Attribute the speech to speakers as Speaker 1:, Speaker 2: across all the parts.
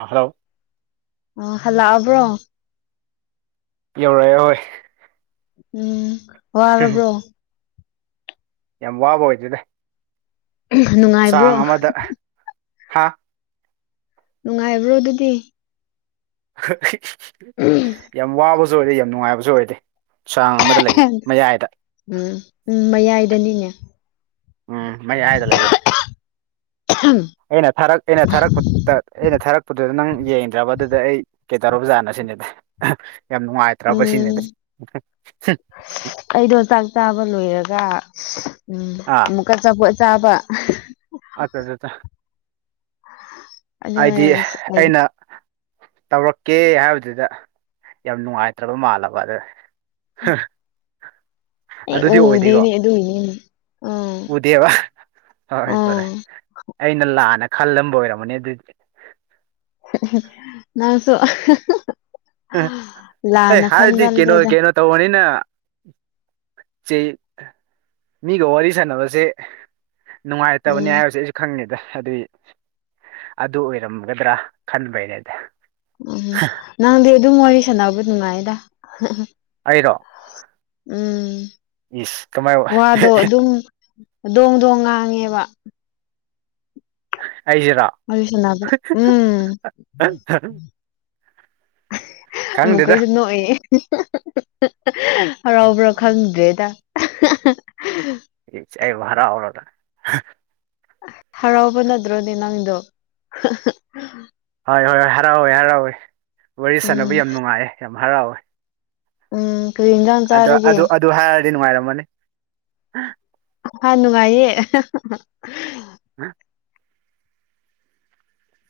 Speaker 1: hello
Speaker 2: ꯑ ꯍꯜꯂꯛꯑꯕ꯭ꯔꯣ
Speaker 1: ꯌꯧꯔꯛꯑꯦ ꯌꯧꯋꯦ
Speaker 2: ꯎꯝ ꯋꯥꯔꯕ꯭ꯔꯣ
Speaker 1: ꯌꯥꯝ ꯋꯥꯕ ꯑꯣꯏꯗꯦꯗ
Speaker 2: ꯑꯝ ꯅꯨꯡꯉꯥꯏꯕ꯭ꯔꯣ
Speaker 1: ꯍꯥꯥ
Speaker 2: ꯅꯨꯡꯉꯥꯏꯕ꯭ꯔꯣ ꯑꯗꯨꯗꯤ
Speaker 1: ꯌꯥꯝ ꯋꯥꯕꯁꯨ ꯑꯣꯏꯗꯦ ꯌꯥꯝ ꯅꯨꯡꯉꯥꯏꯕꯁꯨ ꯑꯣꯏꯗꯦ ꯆꯥꯡ ꯑꯃꯗ ꯂꯩ ꯃꯌꯥꯏꯗ
Speaker 2: ꯎꯝ ꯎꯝ ꯃꯌꯥꯏꯗꯅꯤꯅꯦ
Speaker 1: ꯎꯝ ꯃꯌꯥꯏꯗ ꯂꯩꯌꯦ ꯑꯩꯅ ꯊꯥꯔꯛ ꯑꯩꯅ ꯊꯥꯔꯛꯄ ꯑꯩꯅ ꯊꯥꯔꯛꯄꯗꯨꯗ ꯅꯪ ꯌꯦꯡꯗ꯭ꯔꯕ ꯑꯗꯨꯗ ꯑꯩ ꯀꯩꯗꯧꯔꯕ ꯖꯥꯠꯅꯣ ꯁꯤꯅꯦꯗ ꯌꯥꯝ ꯅꯨꯡꯉꯥꯏꯇ꯭ꯔꯕ ꯁꯤꯅꯦ
Speaker 2: ꯎꯝ
Speaker 1: ꯍꯝ
Speaker 2: ꯑ ꯎꯝ ꯑꯃꯨꯛꯀ ꯑꯆꯥꯄꯣꯠ ꯆꯥꯕ
Speaker 1: ꯑꯗꯨꯗꯗ
Speaker 2: [inaudible]
Speaker 1: ꯍꯥꯏꯗꯤ
Speaker 2: ꯑꯩ
Speaker 1: ꯑꯩꯅ ꯇꯧꯔꯛꯀꯦ ꯍꯥꯏꯕꯗꯨꯗ ꯌꯥꯝ ꯅꯨꯡꯉꯥꯏꯇ꯭ꯔꯕ ꯃꯥꯜꯂꯕ ꯑꯗ ꯍ
Speaker 2: ꯑꯩ ꯎꯗꯤꯅꯦ ꯑꯗꯨꯏꯅꯤꯅꯦ ꯑ
Speaker 1: ꯍꯣꯏ ꯍꯣꯏ ꯐꯔꯦ ꯑꯩꯅ ꯂꯥꯟꯅ ꯈꯜꯂꯝꯕ ꯑꯣꯏꯔꯝꯃꯅꯦ ꯑꯗꯨꯗꯤ
Speaker 2: ꯅꯪꯁꯨ ꯍꯥ ꯍꯥ
Speaker 1: ꯑꯪ ꯑꯦ ꯍꯥꯏꯔꯗꯤ ꯀꯩꯅꯣ
Speaker 2: ꯈꯟꯒꯜꯂꯦꯗ
Speaker 1: ꯀꯩꯅꯣ ꯇꯧꯕꯅꯤꯅ ꯆꯦ ꯃꯤꯒ ꯋꯥꯔꯤ ꯁꯥꯟꯅꯕꯁꯦ ꯅꯨꯡꯉꯥꯏꯇꯕꯅꯦ
Speaker 2: ꯎꯝ
Speaker 1: ꯍꯥꯏꯕꯁꯦ ꯑꯩꯁꯨ ꯈꯪꯉꯤꯗ ꯑꯗꯨꯏ ꯑꯗꯨ ꯑꯣꯏꯔꯝꯒꯗ꯭ꯔꯥ ꯈꯟꯕꯩꯅꯦꯗ
Speaker 2: ꯎꯝ ꯅꯪꯗꯤ ꯑꯗꯨꯝ ꯋꯥꯔꯤ ꯁꯥꯟꯅꯕ ꯅꯨꯡꯉꯥꯏꯗ
Speaker 1: ꯑꯩꯔꯣ
Speaker 2: ꯎꯝ
Speaker 1: ꯏꯁ ꯀꯃꯥꯏ
Speaker 2: ꯋꯥꯗꯣ ꯑꯗꯨꯝ ꯗꯣꯡ ꯗꯣꯡ ꯉꯥꯡꯉꯦꯕ
Speaker 1: ꯑꯩꯖꯤꯔꯣ
Speaker 2: ꯋꯥꯔꯤ ꯁꯥꯟꯅꯕ ꯎꯝ
Speaker 1: [inaudible]
Speaker 2: ꯑꯃꯨꯛꯀꯁꯨ ꯅꯣꯛꯏꯌꯦ ꯍꯔꯥꯎꯕ꯭ꯔꯥ ꯈꯪꯗ꯭ꯔꯦꯗ ꯑꯍ ꯍ
Speaker 1: ꯏꯆꯦ ꯃ ꯌꯥꯝ ꯍꯔꯥꯎꯔꯗꯅ
Speaker 2: ꯍꯔꯥꯎꯕ ꯅꯠꯇ꯭ꯔꯣꯅꯦ ꯅꯪꯗꯣ
Speaker 1: ꯍꯣꯏ ꯍꯣꯏ ꯍꯣꯏ ꯍꯔꯥꯎꯋꯦ ꯍꯔꯥꯎꯋꯦ ꯋꯥꯔꯤ ꯁꯥꯅꯕ
Speaker 2: ꯎꯝ
Speaker 1: ꯌꯥꯝ ꯅꯨꯡꯉꯥꯏꯌꯦ ꯌꯥꯝ ꯍꯔꯥꯎꯋꯦ
Speaker 2: ꯎꯝ ꯀꯔꯤ ꯍꯤꯟꯖꯥꯡ ꯆꯥꯔꯒꯦ
Speaker 1: ꯊꯤ ꯅꯨꯡꯉꯥꯏꯔꯃꯅꯤ
Speaker 2: ꯍꯣꯏ ꯅꯨꯡꯉꯥꯏꯌꯦ
Speaker 1: ꯍꯥ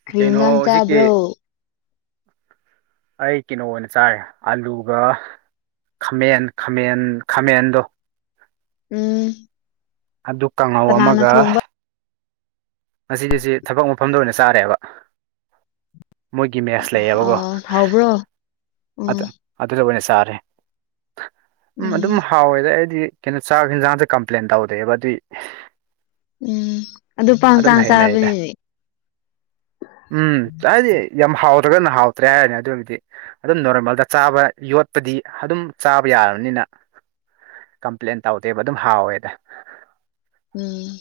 Speaker 2: ꯀꯔꯤ
Speaker 1: ꯀꯩꯅꯣ
Speaker 2: ꯍꯤꯟꯖꯥꯡ
Speaker 1: ꯍꯧꯖꯤꯛꯀꯤ
Speaker 2: ꯆꯥꯕ꯭ꯔꯣ
Speaker 1: ꯑꯩ ꯀꯤꯅꯣ ꯑꯣꯏꯅ ꯆꯥꯏꯑꯦ ꯑꯥꯂꯨꯒ ꯈꯃꯦꯟ ꯈꯃꯦꯟ ꯈꯥꯃꯦꯟꯗꯣ
Speaker 2: ꯎꯝ
Speaker 1: ꯑꯗꯨ ꯀꯥꯡꯍꯧ
Speaker 2: ꯀꯅꯥꯅ
Speaker 1: ꯑꯃꯒ
Speaker 2: ꯊꯣꯡꯕ
Speaker 1: ꯉꯁꯤꯗꯤꯁꯤ ꯊꯕꯛ ꯃꯐꯝꯗ ꯑꯣꯏꯅ ꯆꯥꯔꯦꯕ ꯃꯣꯏꯒꯤ ꯃꯦꯁ ꯂꯩꯌꯦꯕꯀꯣ
Speaker 2: ꯑ ꯍꯥꯎꯕ꯭ꯔꯣ ꯎꯝ
Speaker 1: ꯑꯗ ꯑꯗꯨꯗ ꯆ ꯇꯥꯔꯦ ꯎꯝ ꯑꯗꯨꯝ ꯍꯥꯎꯋꯦꯗ ꯑꯩꯗꯤ ꯀꯩꯅꯣ ꯆꯥꯛ ꯍꯦꯟꯖꯥꯡꯗ ꯀꯝꯄ꯭ꯂꯦꯟ ꯇꯧꯗꯦꯕ ꯑꯗꯨꯏ
Speaker 2: ꯎꯝ ꯑꯗꯨ
Speaker 1: ꯑꯗꯨꯝ
Speaker 2: ꯄꯪꯆꯥꯡ
Speaker 1: ꯍꯩꯅꯗ
Speaker 2: ꯆꯥꯕꯅꯤꯅꯦ
Speaker 1: ꯎꯝ ꯆꯥꯗꯤ ꯌꯥꯝ ꯍꯥꯎꯑꯦ ꯐꯖꯅ ꯍꯥꯎꯇ꯭ꯔꯦ ꯍꯥꯏꯔꯗꯤ ꯑꯗꯨꯝꯃꯗꯤ ꯑꯗꯨꯝ ꯅꯣꯔꯃꯦꯜꯗ ꯆꯥꯕ ꯌꯣꯠꯄꯗꯤ ꯑꯗꯨꯝ ꯆꯥꯕ ꯌꯥꯔꯕꯅꯤꯅ ꯀꯝꯄ꯭ꯂꯦꯟ ꯇꯧꯗꯦꯕ ꯑꯗꯨꯝ ꯍꯥꯎꯋꯦꯗ
Speaker 2: ꯎꯝ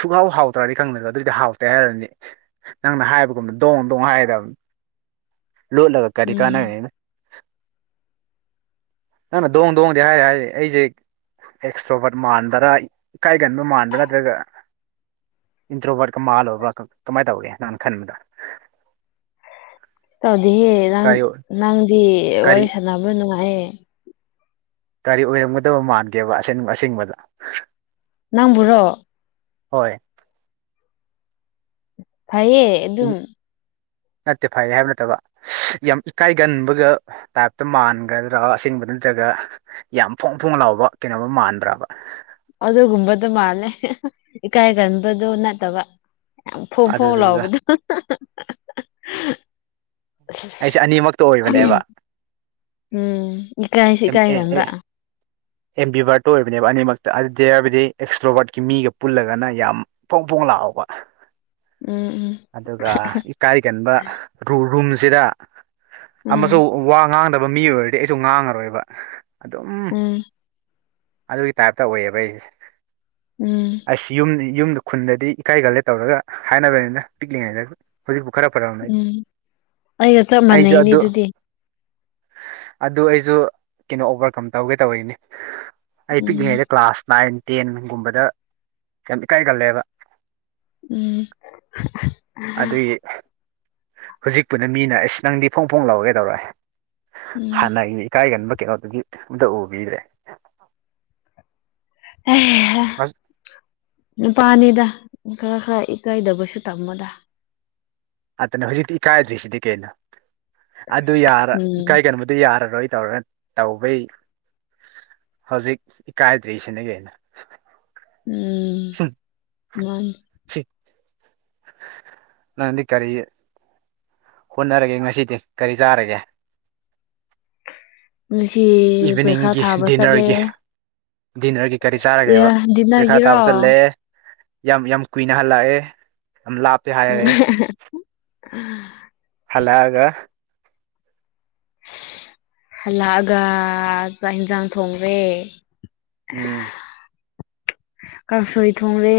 Speaker 1: ꯁꯨꯛꯍꯥꯎ ꯍꯥꯎꯇ꯭ꯔꯗꯤ ꯈꯪꯗꯦ ꯑꯗꯨꯑꯣꯏꯗꯤ ꯑꯗꯨꯗꯤ ꯍꯥꯎꯇꯦ ꯍꯥꯏꯔꯅꯤ ꯅꯪꯅ ꯍꯥꯏꯕꯒꯨꯝꯅ ꯗꯣꯡ ꯗꯣꯡ ꯍꯥꯏꯒꯗꯕꯅꯤ ꯂꯣꯠꯂꯒ ꯀꯔꯤ
Speaker 2: ꯎꯝ
Speaker 1: ꯀꯥꯟꯅꯔꯦꯅ ꯅꯪꯅ ꯗꯣꯡ ꯗꯣꯡꯗꯤ ꯍꯥꯏ ꯍꯥꯏꯔꯤ ꯑꯩꯖꯦ ꯑꯦꯛꯁꯇ꯭ꯔꯣꯕꯔꯠ ꯃꯥꯟꯕ꯭ꯔꯥ ꯏꯀꯥꯏꯒꯟꯕ ꯃꯥꯟꯕ꯭ꯔꯥ ꯅꯠꯇ꯭ꯔꯒ ꯏꯟꯇ꯭ꯔꯣꯕꯔꯠꯀ ꯃꯥꯜꯂꯕ꯭ꯔꯥ ꯀꯃꯥꯏꯅ ꯇꯧꯒꯦ ꯅꯪꯅ ꯈꯟꯕꯗ
Speaker 2: ꯇꯧꯗꯦꯍꯦ ꯅꯪ
Speaker 1: ꯀꯔꯤ ꯑꯣꯏ
Speaker 2: ꯅꯪꯗꯤ
Speaker 1: ꯀꯔꯤ
Speaker 2: ꯋꯥꯔꯤ ꯁꯥꯟꯅꯕ ꯅꯨꯡꯉꯥꯏꯌꯦ
Speaker 1: ꯀꯔꯤ ꯑꯣꯏꯔꯝꯒꯗꯕ ꯃꯥꯟꯒꯦꯕ ꯑꯁꯦꯡꯕ ꯑꯁꯦꯡꯕꯗ
Speaker 2: ꯅꯪꯕꯨꯔꯣ
Speaker 1: ꯍꯣꯏ
Speaker 2: ꯐꯩꯌꯦ
Speaker 1: ꯏꯪ
Speaker 2: ꯑꯗꯨꯝ
Speaker 1: ꯅꯠꯇꯦ ꯐꯩ ꯍꯥꯏꯕ ꯅꯠꯇꯕ ꯌꯥꯝ ꯏꯀꯥꯏꯒꯟꯕꯒ ꯇꯥꯏꯞꯇ ꯃꯥꯟꯒꯗ꯭ꯔꯥ ꯑꯁꯦꯡꯕꯗ ꯅꯠꯇ꯭ꯔꯒ ꯌꯥꯝ ꯐꯣꯡ ꯐꯣꯡ ꯂꯥꯎꯕ ꯀꯩꯅꯣꯒ ꯃꯥꯟꯕ꯭ꯔꯕꯥ
Speaker 2: ꯑꯗꯨꯒꯨꯝꯕꯗꯣ ꯃꯥꯜꯂꯦ ꯍꯦ ꯍꯦ ꯏꯀꯥꯏ ꯒꯟꯕꯗꯣ ꯅꯠꯇꯕ ꯌꯥꯝ ꯐꯣꯡ ꯐꯣꯡ
Speaker 1: ꯑꯗꯨꯗꯨꯗ
Speaker 2: ꯂꯥꯎꯕꯗꯣ ꯍꯥ
Speaker 1: ꯑꯩꯁꯦ ꯑꯅꯤꯃꯛꯇ
Speaker 2: ꯍꯥ ꯍꯦ
Speaker 1: ꯑꯣꯏꯕꯅꯦꯕ
Speaker 2: ꯎꯝ ꯎꯝ ꯏꯀꯥꯏꯁꯨ ꯏꯀꯥꯏꯒꯟꯕ
Speaker 1: ꯑꯦꯝꯕꯤꯕꯥꯔꯠꯇꯣ ꯑꯣꯏꯕꯅꯦꯕ ꯑꯅꯤꯃꯛꯇ ꯑꯗꯨꯗꯤ ꯍꯥꯏꯕꯗꯤ ꯑꯦꯛꯁꯇ꯭ꯔꯣꯕꯥꯔꯠꯀꯤ ꯃꯤꯒ ꯄꯨꯜꯂꯒꯅ ꯌꯥꯝ ꯐꯣꯡ ꯐꯣꯡ ꯂꯥꯑꯣꯕ
Speaker 2: ꯎꯝ
Speaker 1: ꯑꯗꯨꯒ ꯏꯀꯥꯏꯒꯟꯕ ꯔꯨꯝꯁꯤꯗ ꯑꯃꯁꯨ
Speaker 2: ꯎꯝ
Speaker 1: ꯋꯥ ꯉꯥꯡꯗꯕ ꯃꯤ ꯑꯣꯏꯔꯗꯤ ꯑꯩꯁꯨ ꯉꯥꯡꯉꯔꯣꯏꯕ ꯑꯗꯨꯝ
Speaker 2: ꯎꯝ ꯎꯝ
Speaker 1: ꯑꯗꯨꯒꯤ ꯇꯥꯏꯞ ꯇꯧꯌꯦꯕ ꯑꯩꯁꯦ
Speaker 2: ꯎꯝ
Speaker 1: ꯑꯁ ꯌꯨꯝ ꯌꯨꯝꯗ ꯈꯨꯟꯗꯗꯤ ꯏꯀꯥꯏꯒꯜꯂꯦ ꯇꯧꯔꯒ ꯍꯥꯏꯅꯕꯅꯤꯗ ꯄꯤꯛꯂꯤꯉꯩꯗ ꯍꯧꯖꯤꯛꯐꯥꯎ ꯈꯔ ꯐꯔꯛꯑꯕꯅꯤ
Speaker 2: ꯎꯝ ꯑꯩꯒ ꯆꯞ
Speaker 1: ꯑꯩꯁꯨ
Speaker 2: ꯃꯥꯟꯅꯩꯅꯦ
Speaker 1: ꯑꯗꯨ
Speaker 2: ꯑꯗꯨꯗꯤ
Speaker 1: ꯑꯗꯨ ꯑꯩꯁꯨ ꯀꯩꯅꯣ ꯑꯣꯚꯔꯀꯝ ꯇꯧꯒꯦ ꯇꯧꯔꯤꯅꯤ ꯑꯩ
Speaker 2: ꯎꯝ
Speaker 1: ꯄꯤꯛꯂꯤꯉꯩꯗ ꯀ꯭ꯂꯥꯁ ꯅꯥꯏꯟ ꯇꯦꯟꯒꯨꯝꯕꯗ ꯌꯥꯝ ꯏꯀꯥꯏꯒꯜꯂꯦꯕ
Speaker 2: ꯎꯝ ꯍꯥ ꯍꯥ
Speaker 1: ꯑꯗꯨꯒꯤ
Speaker 2: ꯑꯥ
Speaker 1: ꯍꯧꯖꯤꯛꯄꯨꯅ ꯃꯤꯅ ꯑꯁ ꯅꯪꯗꯤ ꯐꯣꯡ ꯐꯣꯡ ꯂꯧꯔꯒꯩꯗꯧꯔꯛꯑꯦ
Speaker 2: ꯎꯝ
Speaker 1: ꯍꯥꯟꯅ ꯑꯩ ꯏꯀꯥꯏꯒꯟꯕ ꯀꯩꯅꯣꯗꯨꯗꯤ ꯑꯝꯇ ꯎꯕꯤꯗ꯭ꯔꯦ
Speaker 2: ꯑꯦꯍ
Speaker 1: ꯑꯥꯁ
Speaker 2: ꯅꯨꯄꯥꯅꯤꯗ ꯈꯔ ꯈꯔ ꯏꯀꯥꯏꯗꯕꯁꯨ ꯇꯝꯃꯣꯗ
Speaker 1: ꯑꯗꯨꯅ ꯍꯧꯖꯤꯛꯇꯤ ꯏꯀꯥꯏꯗ꯭ꯔꯤꯁꯤꯗꯤ ꯀꯩꯅꯣ ꯑꯗꯨ ꯌꯥꯔ
Speaker 2: ꯎꯝ
Speaker 1: ꯏꯀꯥꯏꯒꯟꯕꯗꯨ ꯌꯥꯔ ꯅꯣꯏ ꯇꯧꯔꯦ ꯇꯧꯕꯩ ꯍꯧꯖꯤꯛ ꯏꯀꯥꯏꯗ꯭ꯔꯤꯁꯤꯅ ꯀꯩꯅꯣ ꯎꯝ
Speaker 2: ꯃꯥꯅꯤ
Speaker 1: ꯁꯤ ꯅꯪꯗꯤ ꯀꯔꯤ ꯍꯣꯠꯅꯔꯒꯦ ꯉꯁꯤꯗꯤ ꯀꯔꯤ ꯆꯥꯔꯒꯦ
Speaker 2: ꯉꯁꯤ ꯄꯔꯤꯈꯥ
Speaker 1: ꯏꯚꯤꯅꯤꯡꯒꯤ
Speaker 2: ꯊꯥꯕ ꯆꯠꯂꯦ
Speaker 1: ꯗꯤꯟꯅꯔꯒꯤ ꯗꯤꯅꯔꯒꯤ ꯀꯔꯤ ꯆꯥꯔꯒꯦꯕ
Speaker 2: ꯑꯦ
Speaker 1: ꯄꯔꯤꯈꯥ
Speaker 2: ꯗꯤꯟꯅꯔꯒꯤꯔꯣ
Speaker 1: ꯊꯥꯕ ꯆꯠꯂꯦ ꯌꯥꯝ ꯌꯥꯝ ꯀꯨꯏꯅ ꯍꯜꯂꯛꯑꯦ ꯌꯥꯝ ꯂꯥꯞꯄꯦ ꯍꯥꯏꯔꯦ ꯍꯜꯂꯛꯑꯒ
Speaker 2: ꯍꯜꯂꯛꯑꯒ ꯆꯥꯛ ꯏꯟꯁꯥꯡ ꯊꯣꯡꯔꯦ
Speaker 1: ꯎꯝ
Speaker 2: ꯀꯥꯡꯁꯣꯏ ꯊꯣꯡꯔꯦ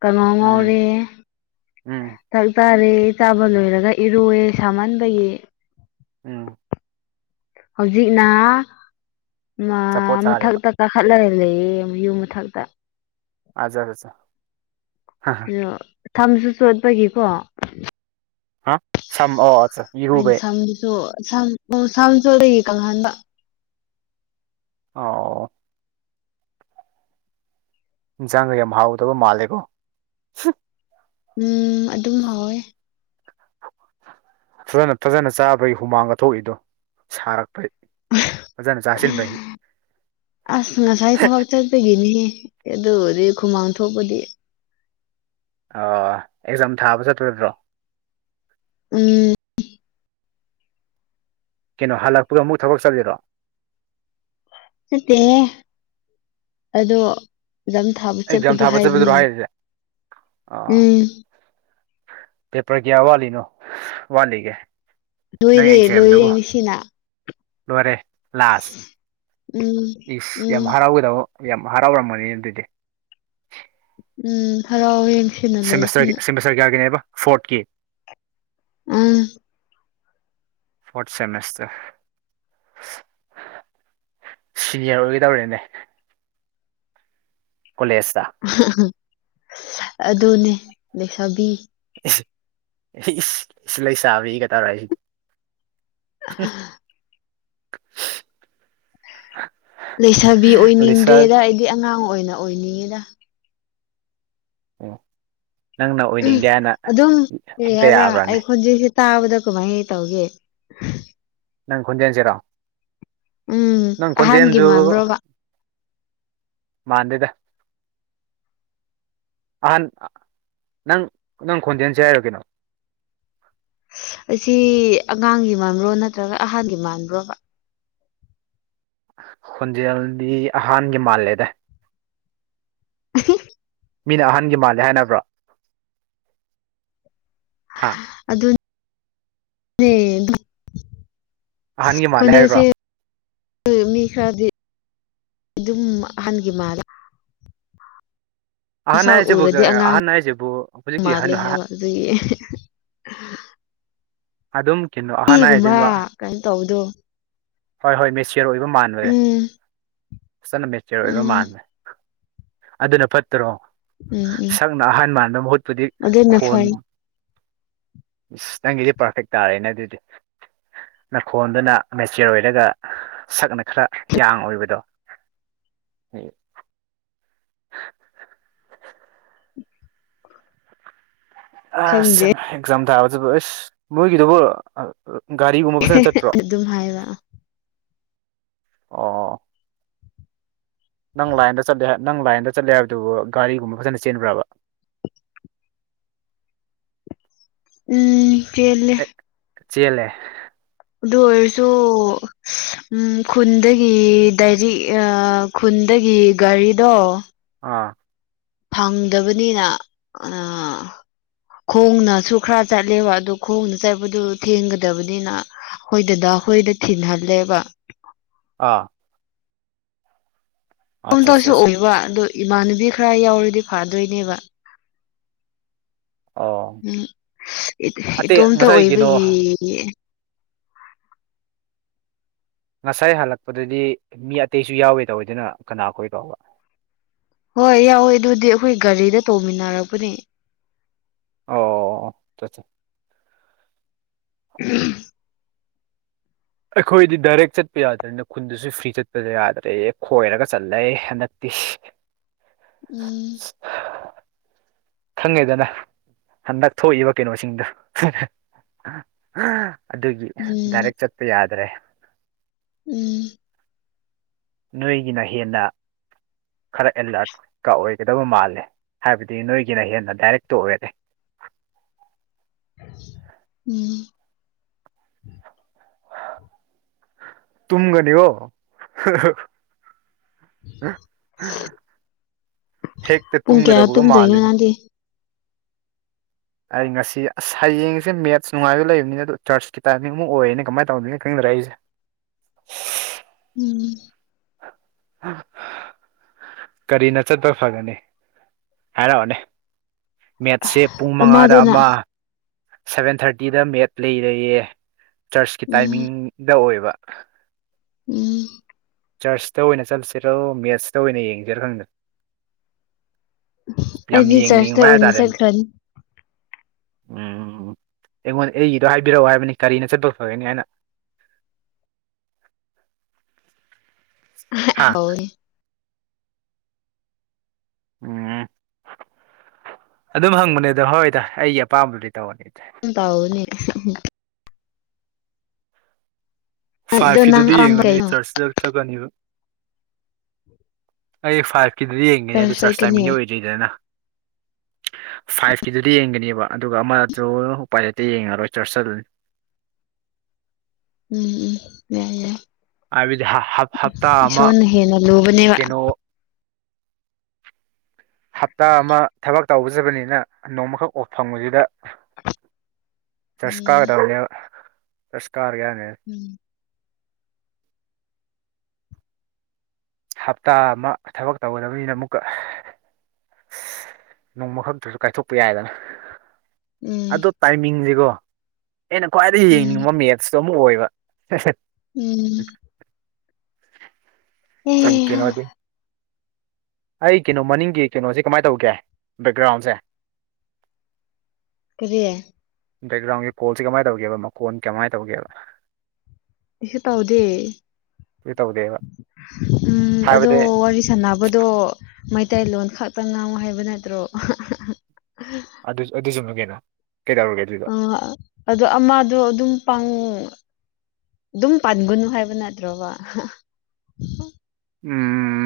Speaker 2: ꯀꯥꯡꯍꯧ
Speaker 1: ꯎꯝ
Speaker 2: ꯉꯧꯔꯦ
Speaker 1: ꯎꯝ
Speaker 2: ꯇꯥꯡ ꯇꯛ ꯆꯥꯔꯦ ꯆꯥꯕ ꯂꯣꯏꯔꯒ ꯏꯔꯨꯑꯦ ꯁꯥꯃꯟꯕꯒꯤ
Speaker 1: ꯎꯝ
Speaker 2: ꯍꯧꯖꯤꯛꯅ ꯃ
Speaker 1: ꯑꯆꯥꯄꯣꯠ ꯆꯥꯔꯦꯕ
Speaker 2: ꯃꯊꯛꯇ ꯀꯥꯈꯠ ꯂꯥꯢ ꯂꯩꯌꯦ ꯌꯨꯝ ꯃꯊꯛꯇ
Speaker 1: ꯑꯖ ꯕꯖ
Speaker 2: ꯀꯅꯣ ꯁꯝꯁꯨ ꯆꯣꯠꯄꯒꯤꯀꯣ
Speaker 1: ꯍꯥ ꯁꯝ ꯑꯣ ꯑꯆꯥ
Speaker 2: ꯑꯩꯅ
Speaker 1: ꯏꯔꯨꯕꯩ
Speaker 2: ꯁꯝꯗꯨꯁꯨ ꯁꯝ ꯄꯨ ꯁꯝꯁꯨ ꯆꯣꯠꯂꯤꯉꯩ ꯀꯪꯍꯟꯕ
Speaker 1: ꯑꯥ ꯑꯣ ꯑꯣ ꯏꯟꯖꯥꯡꯒ ꯌꯥꯝ ꯍꯥꯎꯒꯗꯕ ꯃꯥꯜꯂꯦꯀꯣ
Speaker 2: ꯎꯝ ꯑꯗꯨꯝ ꯍꯥꯎꯋꯦ
Speaker 1: ꯐꯖꯅ ꯐꯖꯅ ꯆꯥꯕꯩ ꯍꯨꯃꯥꯡꯒ ꯊꯣꯛꯏꯗꯣ ꯁꯥꯔꯛꯄꯩ ꯐꯖꯅ ꯆꯥꯁꯤꯟꯕꯒꯤ
Speaker 2: ꯑꯁ ꯉꯁꯥꯏ ꯊꯕꯛ ꯆꯠꯄꯒꯤꯅꯤ ꯍꯦ ꯑꯗꯨ ꯑꯣꯏꯗꯤ ꯍꯨꯃꯥꯡ ꯊꯣꯛꯄꯗꯤ
Speaker 1: ꯑ ꯑꯦꯛꯖꯥꯝ ꯊꯥꯕ ꯆꯠꯇꯣꯏ ꯅꯠꯇ꯭ꯔꯣ
Speaker 2: ꯎꯝ
Speaker 1: ꯀꯩꯅꯣ ꯍꯜꯂꯛꯄꯒ ꯑꯃꯨꯛ ꯊꯕꯛ ꯆꯠꯂꯤꯔꯣ
Speaker 2: ꯆꯠꯇꯦꯍꯦ ꯑꯗꯣ ꯑꯦꯛꯖꯥꯝ ꯊꯥꯕ
Speaker 1: ꯑꯦꯛꯖꯥꯝ
Speaker 2: ꯆꯠꯄꯗꯣ
Speaker 1: ꯊꯥꯕ ꯆꯠꯄꯗꯨꯔꯣ
Speaker 2: ꯍꯥꯏꯕꯅꯦ
Speaker 1: ꯍꯥꯏꯔꯤꯁꯦ ꯑ
Speaker 2: ꯎꯝ
Speaker 1: ꯄꯦꯄꯔ ꯀꯌꯥ ꯋꯥꯠꯂꯤ ꯅꯣ ꯋꯥꯠꯂꯤꯒꯦ ꯅꯪ
Speaker 2: ꯂꯣꯏꯔꯦ ꯂꯣꯏꯔꯦ
Speaker 1: ꯑꯦꯛꯖꯥꯝꯗꯨꯕꯨ
Speaker 2: ꯉꯁꯤꯅ
Speaker 1: ꯂꯣꯏꯔꯦ ꯂꯥꯁ
Speaker 2: ꯎꯝ
Speaker 1: ꯏꯁ ꯌꯥꯝ
Speaker 2: ꯎꯝ
Speaker 1: ꯍꯔꯥꯎꯒꯗꯕ ꯌꯥꯝ ꯍꯔꯥꯎꯔꯝꯒꯅꯤ ꯑꯗꯨꯗꯤ
Speaker 2: ꯎꯝ ꯍꯔꯥꯎꯋꯦ
Speaker 1: ꯁꯦꯃꯦꯁꯇꯔꯒꯤ ꯁꯦꯃꯦꯁꯇꯔ ꯀꯌꯥꯒꯤꯅꯦꯕ ꯐꯣꯔꯠꯀꯤ
Speaker 2: ꯎꯝ
Speaker 1: ꯐꯣꯔꯠ ꯁꯦꯃꯤꯁꯇꯔ ꯁꯤ ꯌꯣꯏꯒꯗꯧꯔꯦꯅꯦ
Speaker 2: ꯑꯗꯨꯅꯦ ꯂꯩꯁꯥꯕꯤ
Speaker 1: ꯏꯁ ꯏꯁ ꯂꯩꯁꯥꯕꯤꯒ ꯇꯧꯔꯛꯏꯅꯦ
Speaker 2: ꯑ ꯂꯩꯁꯥꯕꯤ
Speaker 1: ꯂꯩꯁꯥ
Speaker 2: ꯑꯣꯏꯅꯤꯡꯗ꯭ꯔꯦꯗ ꯑꯩꯗꯤ ꯑꯉꯥꯡ ꯑꯣꯏꯅ ꯑꯣꯏꯅꯤꯡꯉꯤꯗ
Speaker 1: ꯑꯣ
Speaker 2: ꯑꯗꯨꯝ ꯀꯔꯤ
Speaker 1: ꯍꯦꯛꯇ
Speaker 2: ꯍꯥꯏꯕ꯭ꯔꯥ
Speaker 1: ꯌꯥꯕ꯭ꯔꯅꯦ
Speaker 2: ꯑꯩꯈꯣꯢꯗꯖꯨ ꯇꯥꯕꯗ ꯀꯃꯥꯏꯅ ꯇꯧꯒꯦ
Speaker 1: ꯅꯪ ꯈꯣꯟꯟꯖꯦꯟꯁꯤꯔꯣ
Speaker 2: ꯎꯝ
Speaker 1: ꯅꯪ
Speaker 2: ꯑꯍꯟꯒꯤ
Speaker 1: ꯈꯨꯣꯟꯟꯖꯦꯟꯖꯨ
Speaker 2: ꯃꯥꯟꯕ꯭ꯔꯣꯕ
Speaker 1: ꯃꯥꯟꯗꯦꯗ ꯑꯍꯟ ꯅꯪ ꯅꯪ ꯈꯣꯟꯖꯦꯜꯁꯦ ꯀꯩꯅꯣ [inaudible]
Speaker 2: ꯑꯁꯤ ꯑꯉꯥꯡꯒꯤ ꯃꯥꯟꯕ꯭ꯔꯣ ꯅꯠꯇ꯭ꯔꯒ ꯑꯍꯟꯒꯤ ꯃꯥꯟꯕ꯭ꯔꯣꯕ
Speaker 1: ꯈꯣꯟꯖꯦꯜꯗꯤ ꯑꯍꯥꯟꯒꯤ ꯃꯥꯜꯂꯦꯗ
Speaker 2: [inaudible]
Speaker 1: ꯃꯤꯅ ꯑꯍꯟꯒꯤ ꯃꯥꯜꯂꯦ ꯍꯥꯏꯅꯕ꯭ꯔꯣ ꯍꯥ
Speaker 2: ꯑꯗꯨ [unintelligible]
Speaker 1: ꯑꯍꯟꯒꯤ ꯃꯥꯜꯂꯦ ꯍꯥꯏ꯭ꯕꯔꯣ
Speaker 2: ꯃꯤ ꯈꯔꯗꯤ ꯑꯗꯨꯝ ꯑꯍꯟꯒꯤ ꯃꯥꯜꯂꯦ
Speaker 1: ꯑꯍꯟ
Speaker 2: ꯁꯛ
Speaker 1: ꯍꯥꯏꯁꯤꯕꯨ
Speaker 2: ꯎꯔꯗꯤ ꯑꯉꯥꯡ
Speaker 1: ꯑꯍꯟ ꯍꯥꯏꯁꯤꯕꯨ ꯍꯧꯖꯤꯛꯀꯤ ꯑꯍꯟ
Speaker 2: ꯃꯥꯜꯂꯦ ꯍꯥꯏꯕ ꯑꯗꯨꯒꯤ [inaudible]
Speaker 1: ꯑꯗꯨꯝ ꯀꯤꯅꯣ ꯑꯍꯟ ꯍꯥꯏꯖꯤꯂꯣ
Speaker 2: ꯏꯒꯨꯝꯕ ꯀꯩꯅꯣ ꯇꯧꯕꯗꯣ
Speaker 1: ꯍꯣꯏ ꯍꯣꯏ ꯃꯦꯆꯤꯌꯣꯔ ꯑꯣꯏꯕ ꯃꯥꯜꯂꯦ
Speaker 2: ꯎꯝ
Speaker 1: ꯐꯖꯟꯅ ꯃꯦꯆꯤꯌꯣꯔ ꯑꯣꯏꯕ
Speaker 2: ꯎꯝ
Speaker 1: ꯃꯥꯜꯂꯦ ꯑꯗꯨꯅ ꯐꯠꯇ꯭ꯔꯣ
Speaker 2: ꯎꯝ ꯎꯝ
Speaker 1: ꯁꯛꯅ ꯑꯍꯥꯟ ꯃꯥꯟꯕ ꯃꯍꯨꯠꯄꯨꯗꯤ
Speaker 2: ꯑꯗꯨꯅ
Speaker 1: ꯈꯣꯟ
Speaker 2: ꯐꯩ
Speaker 1: ꯏꯁ ꯅꯪꯒꯤꯗꯤ ꯄꯔꯐꯦꯛ ꯇꯥꯔꯦꯅꯦ ꯑꯗꯨꯗꯤ ꯅꯈꯣꯟꯗꯨꯅ ꯃꯦꯆꯤꯌꯣꯔ ꯑꯣꯏꯔꯒ ꯁꯛꯅ ꯈꯔ ꯌꯥꯡ ꯑꯣꯏꯕꯗꯣ [inaudible]
Speaker 2: [inaudible]
Speaker 1: ꯑꯁ
Speaker 2: ꯈꯪꯗꯦ
Speaker 1: ꯑꯦꯛꯖꯥꯝ ꯊꯥꯕꯗꯨꯕꯨ ꯏꯁ ꯃꯣꯏꯒꯤꯗꯨꯕꯨ ꯒꯥꯔꯤꯒꯨꯝꯕ ꯐꯖꯟ ꯆꯠꯄ꯭ꯔꯣ
Speaker 2: ꯑꯗꯨꯝ ꯍꯥꯏꯕ
Speaker 1: ꯑꯣ ꯅꯪ ꯂꯥꯏꯟꯗ ꯆꯠꯂꯦ ꯅꯪ ꯂꯥꯏꯟꯗ ꯆꯠꯂꯦ ꯍꯥꯏꯕꯗꯨꯕꯨ ꯒꯥꯔꯤꯒꯨꯝꯕ ꯐꯖꯅ ꯆꯦꯟꯕ꯭ꯔꯕ [inaudible]
Speaker 2: ꯎꯝ ꯆꯦꯜꯂꯦ
Speaker 1: ꯑꯦ ꯆꯦꯜꯂꯦ
Speaker 2: ꯑꯗꯨ ꯑꯣꯏꯔꯁꯨ ꯎꯝ ꯈꯨꯟꯗꯒꯤ ꯗꯥꯏꯔꯤ ꯈꯨꯟ ꯑꯩꯒꯤ ꯒꯥꯔꯤꯗꯣ
Speaker 1: ꯑꯥ
Speaker 2: ꯐꯪꯗꯕꯅꯤꯅ ꯑꯥ ꯈꯣꯡꯅꯁꯨ ꯈꯔ ꯆꯠꯂꯦꯕ ꯑꯗꯨ ꯈꯣꯡꯅ ꯆꯠꯄꯗꯨ ꯊꯦꯡꯒꯗꯕꯅꯤꯅ ꯑꯩꯈꯣꯏ ꯗꯥꯗꯥ ꯍꯣꯏꯗ ꯊꯤꯟꯍꯜꯂꯦꯕ
Speaker 1: ꯑꯥ ꯑꯠꯆꯥ
Speaker 2: ꯏꯇꯣꯟꯇꯁꯨ
Speaker 1: ꯑꯠꯆꯥ
Speaker 2: ꯑꯣꯏꯕ ꯑꯗꯣ ꯏꯃꯥꯟꯅꯕꯤ ꯈ꯭ꯔ ꯌꯥꯎꯔꯗꯤ ꯐꯥꯗꯣꯏꯅꯦꯕ
Speaker 1: ꯑꯣ
Speaker 2: ꯎꯝ ꯏ
Speaker 1: ꯑꯇꯩ
Speaker 2: ꯏꯇꯣꯝꯇ
Speaker 1: ꯉꯁꯥꯏ ꯀꯩꯅꯣ
Speaker 2: ꯑꯣꯏꯕꯒꯤ
Speaker 1: ꯉꯁꯥꯏ ꯍꯜꯂꯛꯄꯗꯗꯤ ꯃꯤ ꯑꯇꯩꯁꯨ ꯌꯥꯎꯋꯦ ꯇꯧꯋꯦꯗꯅ ꯀꯅꯥꯈꯣꯏꯔꯣꯕ
Speaker 2: ꯍꯣꯏ ꯌꯥꯎꯋꯦ ꯑꯗꯨꯗꯤ ꯑꯩꯈꯣꯏ ꯒꯥꯔꯤꯗ ꯇꯣꯡꯃꯤꯟꯅꯔꯛꯄꯅꯦ
Speaker 1: ꯑꯣ
Speaker 2: [inaudible]
Speaker 1: ꯑꯩꯈꯣꯏꯗꯤ ꯗꯥꯏꯔꯦꯛ ꯆꯠꯄ ꯌꯥꯗ꯭ꯔꯦꯅ ꯈꯨꯟꯗꯨꯁꯨ ꯐ꯭ꯔꯤ ꯆꯠꯄ ꯌꯥꯗ꯭ꯔꯦ ꯈꯣꯏꯔꯒ ꯆꯠꯂꯦ ꯍꯟꯗꯛ ꯏꯁ
Speaker 2: ꯎꯝ
Speaker 1: ꯈꯪꯉꯦꯗꯅ ꯍꯟꯗꯛ ꯊꯣꯛꯏꯕ ꯀꯩꯅꯣꯁꯤꯡꯗꯣ ꯑꯗꯨꯒꯤ
Speaker 2: ꯎꯝ
Speaker 1: ꯗꯥꯏꯔꯦꯛ ꯆꯠꯄ ꯌꯥꯗ꯭ꯔꯦ
Speaker 2: ꯎꯝ
Speaker 1: ꯅꯣꯏꯒꯤꯅ ꯍꯦꯟꯅ ꯈꯔ ꯑꯦꯂꯔꯠꯀ ꯑꯣꯏꯒꯗꯕ ꯃꯥꯜꯂꯦ ꯍꯥꯏꯕꯗꯤ ꯅꯣꯏꯒꯤꯅ ꯍꯦꯟꯅ ꯗꯥꯏꯔꯦꯛꯇꯣ ꯑꯣꯏꯔꯦ
Speaker 2: ꯎꯝ
Speaker 1: ꯇꯨꯝꯒꯅꯤ ꯑꯣ [inaudible] ꯍꯦꯛꯇ
Speaker 2: ꯄꯨꯡ ꯀꯌꯥ
Speaker 1: ꯇꯨꯝꯒꯗꯕꯒ
Speaker 2: ꯇꯨꯝꯗꯣꯏꯅꯣ
Speaker 1: ꯃꯥꯜꯂꯦꯅꯦ
Speaker 2: ꯅꯪꯗꯤ
Speaker 1: ꯑꯩ ꯉꯁꯤ ꯑꯁ ꯍꯌꯦꯡꯁꯦ ꯃꯦꯠꯁ ꯅꯨꯡꯉꯥꯏꯕ ꯂꯩꯕꯅꯤ ꯑꯗꯨ ꯆꯔꯁꯀꯤ ꯇꯥꯏꯃꯤꯡ ꯃꯨꯛ ꯑꯣꯏꯔꯦꯅꯦ ꯀꯃꯥꯏ ꯇꯧꯅꯤ ꯅꯪꯒꯔꯥ ꯑꯩꯖꯦ
Speaker 2: ꯎꯝ
Speaker 1: ꯑꯍꯥ ꯍꯥ ꯀꯔꯤꯅ ꯆꯠꯄ ꯐꯒꯅꯤ ꯍꯥꯏꯔꯛꯑꯣꯅꯦ ꯃꯦꯠꯁꯦ ꯄꯨꯡ ꯃꯉꯥꯗ
Speaker 2: ꯑꯃꯗꯨꯅ
Speaker 1: ꯑꯃ ꯁꯚꯦꯟ ꯊꯥꯔꯇꯤꯗ ꯃꯦꯠ ꯂꯩꯔꯦꯌꯦ ꯆꯔꯆꯀꯤ
Speaker 2: ꯎꯝ
Speaker 1: ꯇꯥꯏꯃꯤꯡꯗ ꯑꯣꯏꯕ [inaudible]
Speaker 2: ꯎꯝ
Speaker 1: ꯆꯔꯆꯇ ꯑꯣꯏꯅ ꯆꯠꯂꯁꯤꯔꯣ ꯃꯦꯠꯁꯇ ꯑꯣꯏꯅ ꯌꯦꯡꯁꯤꯔꯣ ꯈꯪꯗꯦ ꯌꯥꯝ
Speaker 2: ꯑꯩꯗꯤ ꯆꯔꯆꯇ
Speaker 1: ꯌꯦꯡꯅꯤꯡꯕ
Speaker 2: ꯑꯣꯏꯅ
Speaker 1: ꯍꯥꯏꯇꯥꯔꯦꯅꯦ
Speaker 2: ꯆꯠꯈ꯭ꯔꯅꯤ
Speaker 1: ꯎꯝ ꯎꯝ ꯎꯝ ꯑꯩꯉꯣꯟꯗ ꯑꯩꯒꯤꯗꯣ ꯍꯥꯏꯕꯤꯔꯛꯑꯣ ꯍꯥꯏꯕꯅꯤ ꯀꯔꯤꯅ ꯆꯠꯄ ꯐꯒꯅꯤ ꯍꯥꯏꯅ [inaudible]
Speaker 2: ꯑꯍꯦ ꯍꯥ ꯑꯣꯏ
Speaker 1: ꯎꯝ ꯑꯗꯨꯝ ꯍꯪꯕꯅꯦꯗ ꯍꯣꯏꯗ ꯑꯩꯒꯤ ꯑꯄꯥꯝꯕꯗꯤ ꯇꯧꯔꯅꯤ
Speaker 2: ꯎꯝ ꯇꯧꯎꯅꯤ ꯍꯨ ꯍꯨ ꯑꯗꯣ ꯅꯪ
Speaker 1: ꯐꯥꯏꯚꯀꯤꯗꯨꯗꯤ
Speaker 2: ꯑꯄꯥꯝꯕ
Speaker 1: ꯌꯦꯡꯒꯅꯤ ꯑꯩ
Speaker 2: ꯀꯩꯅꯣ
Speaker 1: ꯆꯔꯁꯗ ꯆꯠꯀꯅꯤꯕ ꯑꯩ ꯐꯥꯏꯚꯀꯤꯗꯗꯤ ꯌꯦꯡꯒꯅꯤ ꯑꯗꯨ
Speaker 2: ꯆꯔꯆ
Speaker 1: ꯆꯥꯔꯁ
Speaker 2: ꯆꯠꯀꯅꯤ
Speaker 1: ꯇꯥꯏꯃꯤꯡꯗꯤ ꯑꯣꯏꯗ꯭ꯔꯤꯗꯅ ꯐꯥꯏꯚꯀꯤꯗꯨꯗꯤ ꯌꯦꯡꯒꯅꯦꯕ ꯑꯗꯨꯒ ꯑꯃꯗꯨ ꯎꯄꯥꯏ ꯂꯩꯇꯦ ꯌꯦꯡꯉꯔꯣꯏ ꯆ꯭ꯔꯁ ꯆꯠꯂꯅꯤ
Speaker 2: ꯎꯝ ꯎꯝ ꯌꯥꯏ ꯌꯥꯏ
Speaker 1: ꯍꯥꯏꯕꯗꯤ ꯍ- ꯍꯞ- ꯍꯞꯇꯥ ꯑꯃ
Speaker 2: ꯏꯁꯣꯔꯅ ꯍꯦꯅ ꯂꯨꯕꯅꯦꯕ
Speaker 1: ꯀꯩꯅꯣ ꯍꯞꯇꯥ ꯑꯃ ꯊꯕꯛ ꯇꯧꯕꯖꯕꯅꯤꯅ ꯅꯣꯡꯃꯈꯛ ꯑꯣ ꯐꯪꯕꯁꯤꯗ
Speaker 2: ꯎꯝ
Speaker 1: ꯆꯠꯁꯀꯥꯒꯗꯕꯅꯤꯕ ꯆꯁꯀꯥꯔꯒꯦꯅꯦ
Speaker 2: ꯎꯝ
Speaker 1: ꯍꯞꯇꯥ ꯑꯃ ꯊꯕꯛ ꯇꯧꯒꯗꯕꯅꯤꯅ ꯑꯃꯨꯛꯀ ꯅꯣꯡꯃ ꯈꯛꯇꯁꯨ ꯀꯥꯏꯊꯣꯛꯄ ꯌꯥꯏꯗꯅ
Speaker 2: ꯎꯝ
Speaker 1: ꯑꯗꯣ ꯇꯥꯏꯃꯤꯡꯖꯤꯒꯣ ꯑꯩꯅ ꯈ꯭ꯋꯥꯏꯗꯒꯤ
Speaker 2: ꯎꯝ
Speaker 1: ꯌꯦꯡꯅꯤꯡꯕ ꯃꯦꯠꯁꯇꯨ ꯑꯃꯨꯛ ꯑꯣꯏꯕ ꯍꯦ ꯍꯦ
Speaker 2: ꯎꯝ ꯑꯦ
Speaker 1: ꯊꯦꯡꯀꯤꯅꯣꯗꯤ ꯑꯩ ꯀꯩꯅꯣ ꯃꯅꯤꯡꯒꯤ ꯀꯩꯅꯣꯁꯦ ꯀꯃꯥꯏ ꯇꯧꯒꯦ ꯕꯦꯛꯒ꯭ꯔꯥꯎꯟꯁꯦ
Speaker 2: ꯀꯔꯤ
Speaker 1: ꯕꯦꯛꯒ꯭ꯔꯥꯎꯟꯒꯤ ꯀꯣꯜꯁꯦ ꯀꯃꯥꯏꯅ ꯇꯧꯒꯦꯕ ꯃꯀꯣꯟ ꯀꯃꯥꯏꯅ ꯇꯧꯒꯦꯕ
Speaker 2: ꯑꯩꯁꯨ ꯇꯧꯗꯦ
Speaker 1: ꯑꯗꯨ ꯇꯧꯗꯦꯕ
Speaker 2: ꯎꯝ ꯑꯗꯣ
Speaker 1: ꯍꯥꯏꯕꯗꯤ
Speaker 2: ꯋꯥꯔꯤ ꯁꯥꯟꯅꯕꯗꯣ ꯃꯩꯇꯩꯂꯣꯟ ꯈꯛꯇ ꯉꯥꯡꯉꯣ ꯍꯥꯏꯕ ꯅꯠꯇ꯭ꯔꯣ
Speaker 1: ꯑꯗꯨ ꯑꯗꯨꯖꯤꯅꯤ ꯀꯩꯅꯣ
Speaker 2: ꯑꯥ ꯑꯗꯣ ꯑꯃꯗꯣ ꯑꯗꯨꯝ ꯄꯥꯡ ꯑꯗꯨꯝ ꯄꯥꯟꯒꯅꯨ ꯍꯥꯏꯕ ꯅꯠꯇ꯭ꯔꯣꯕ
Speaker 1: ꯎꯝꯝ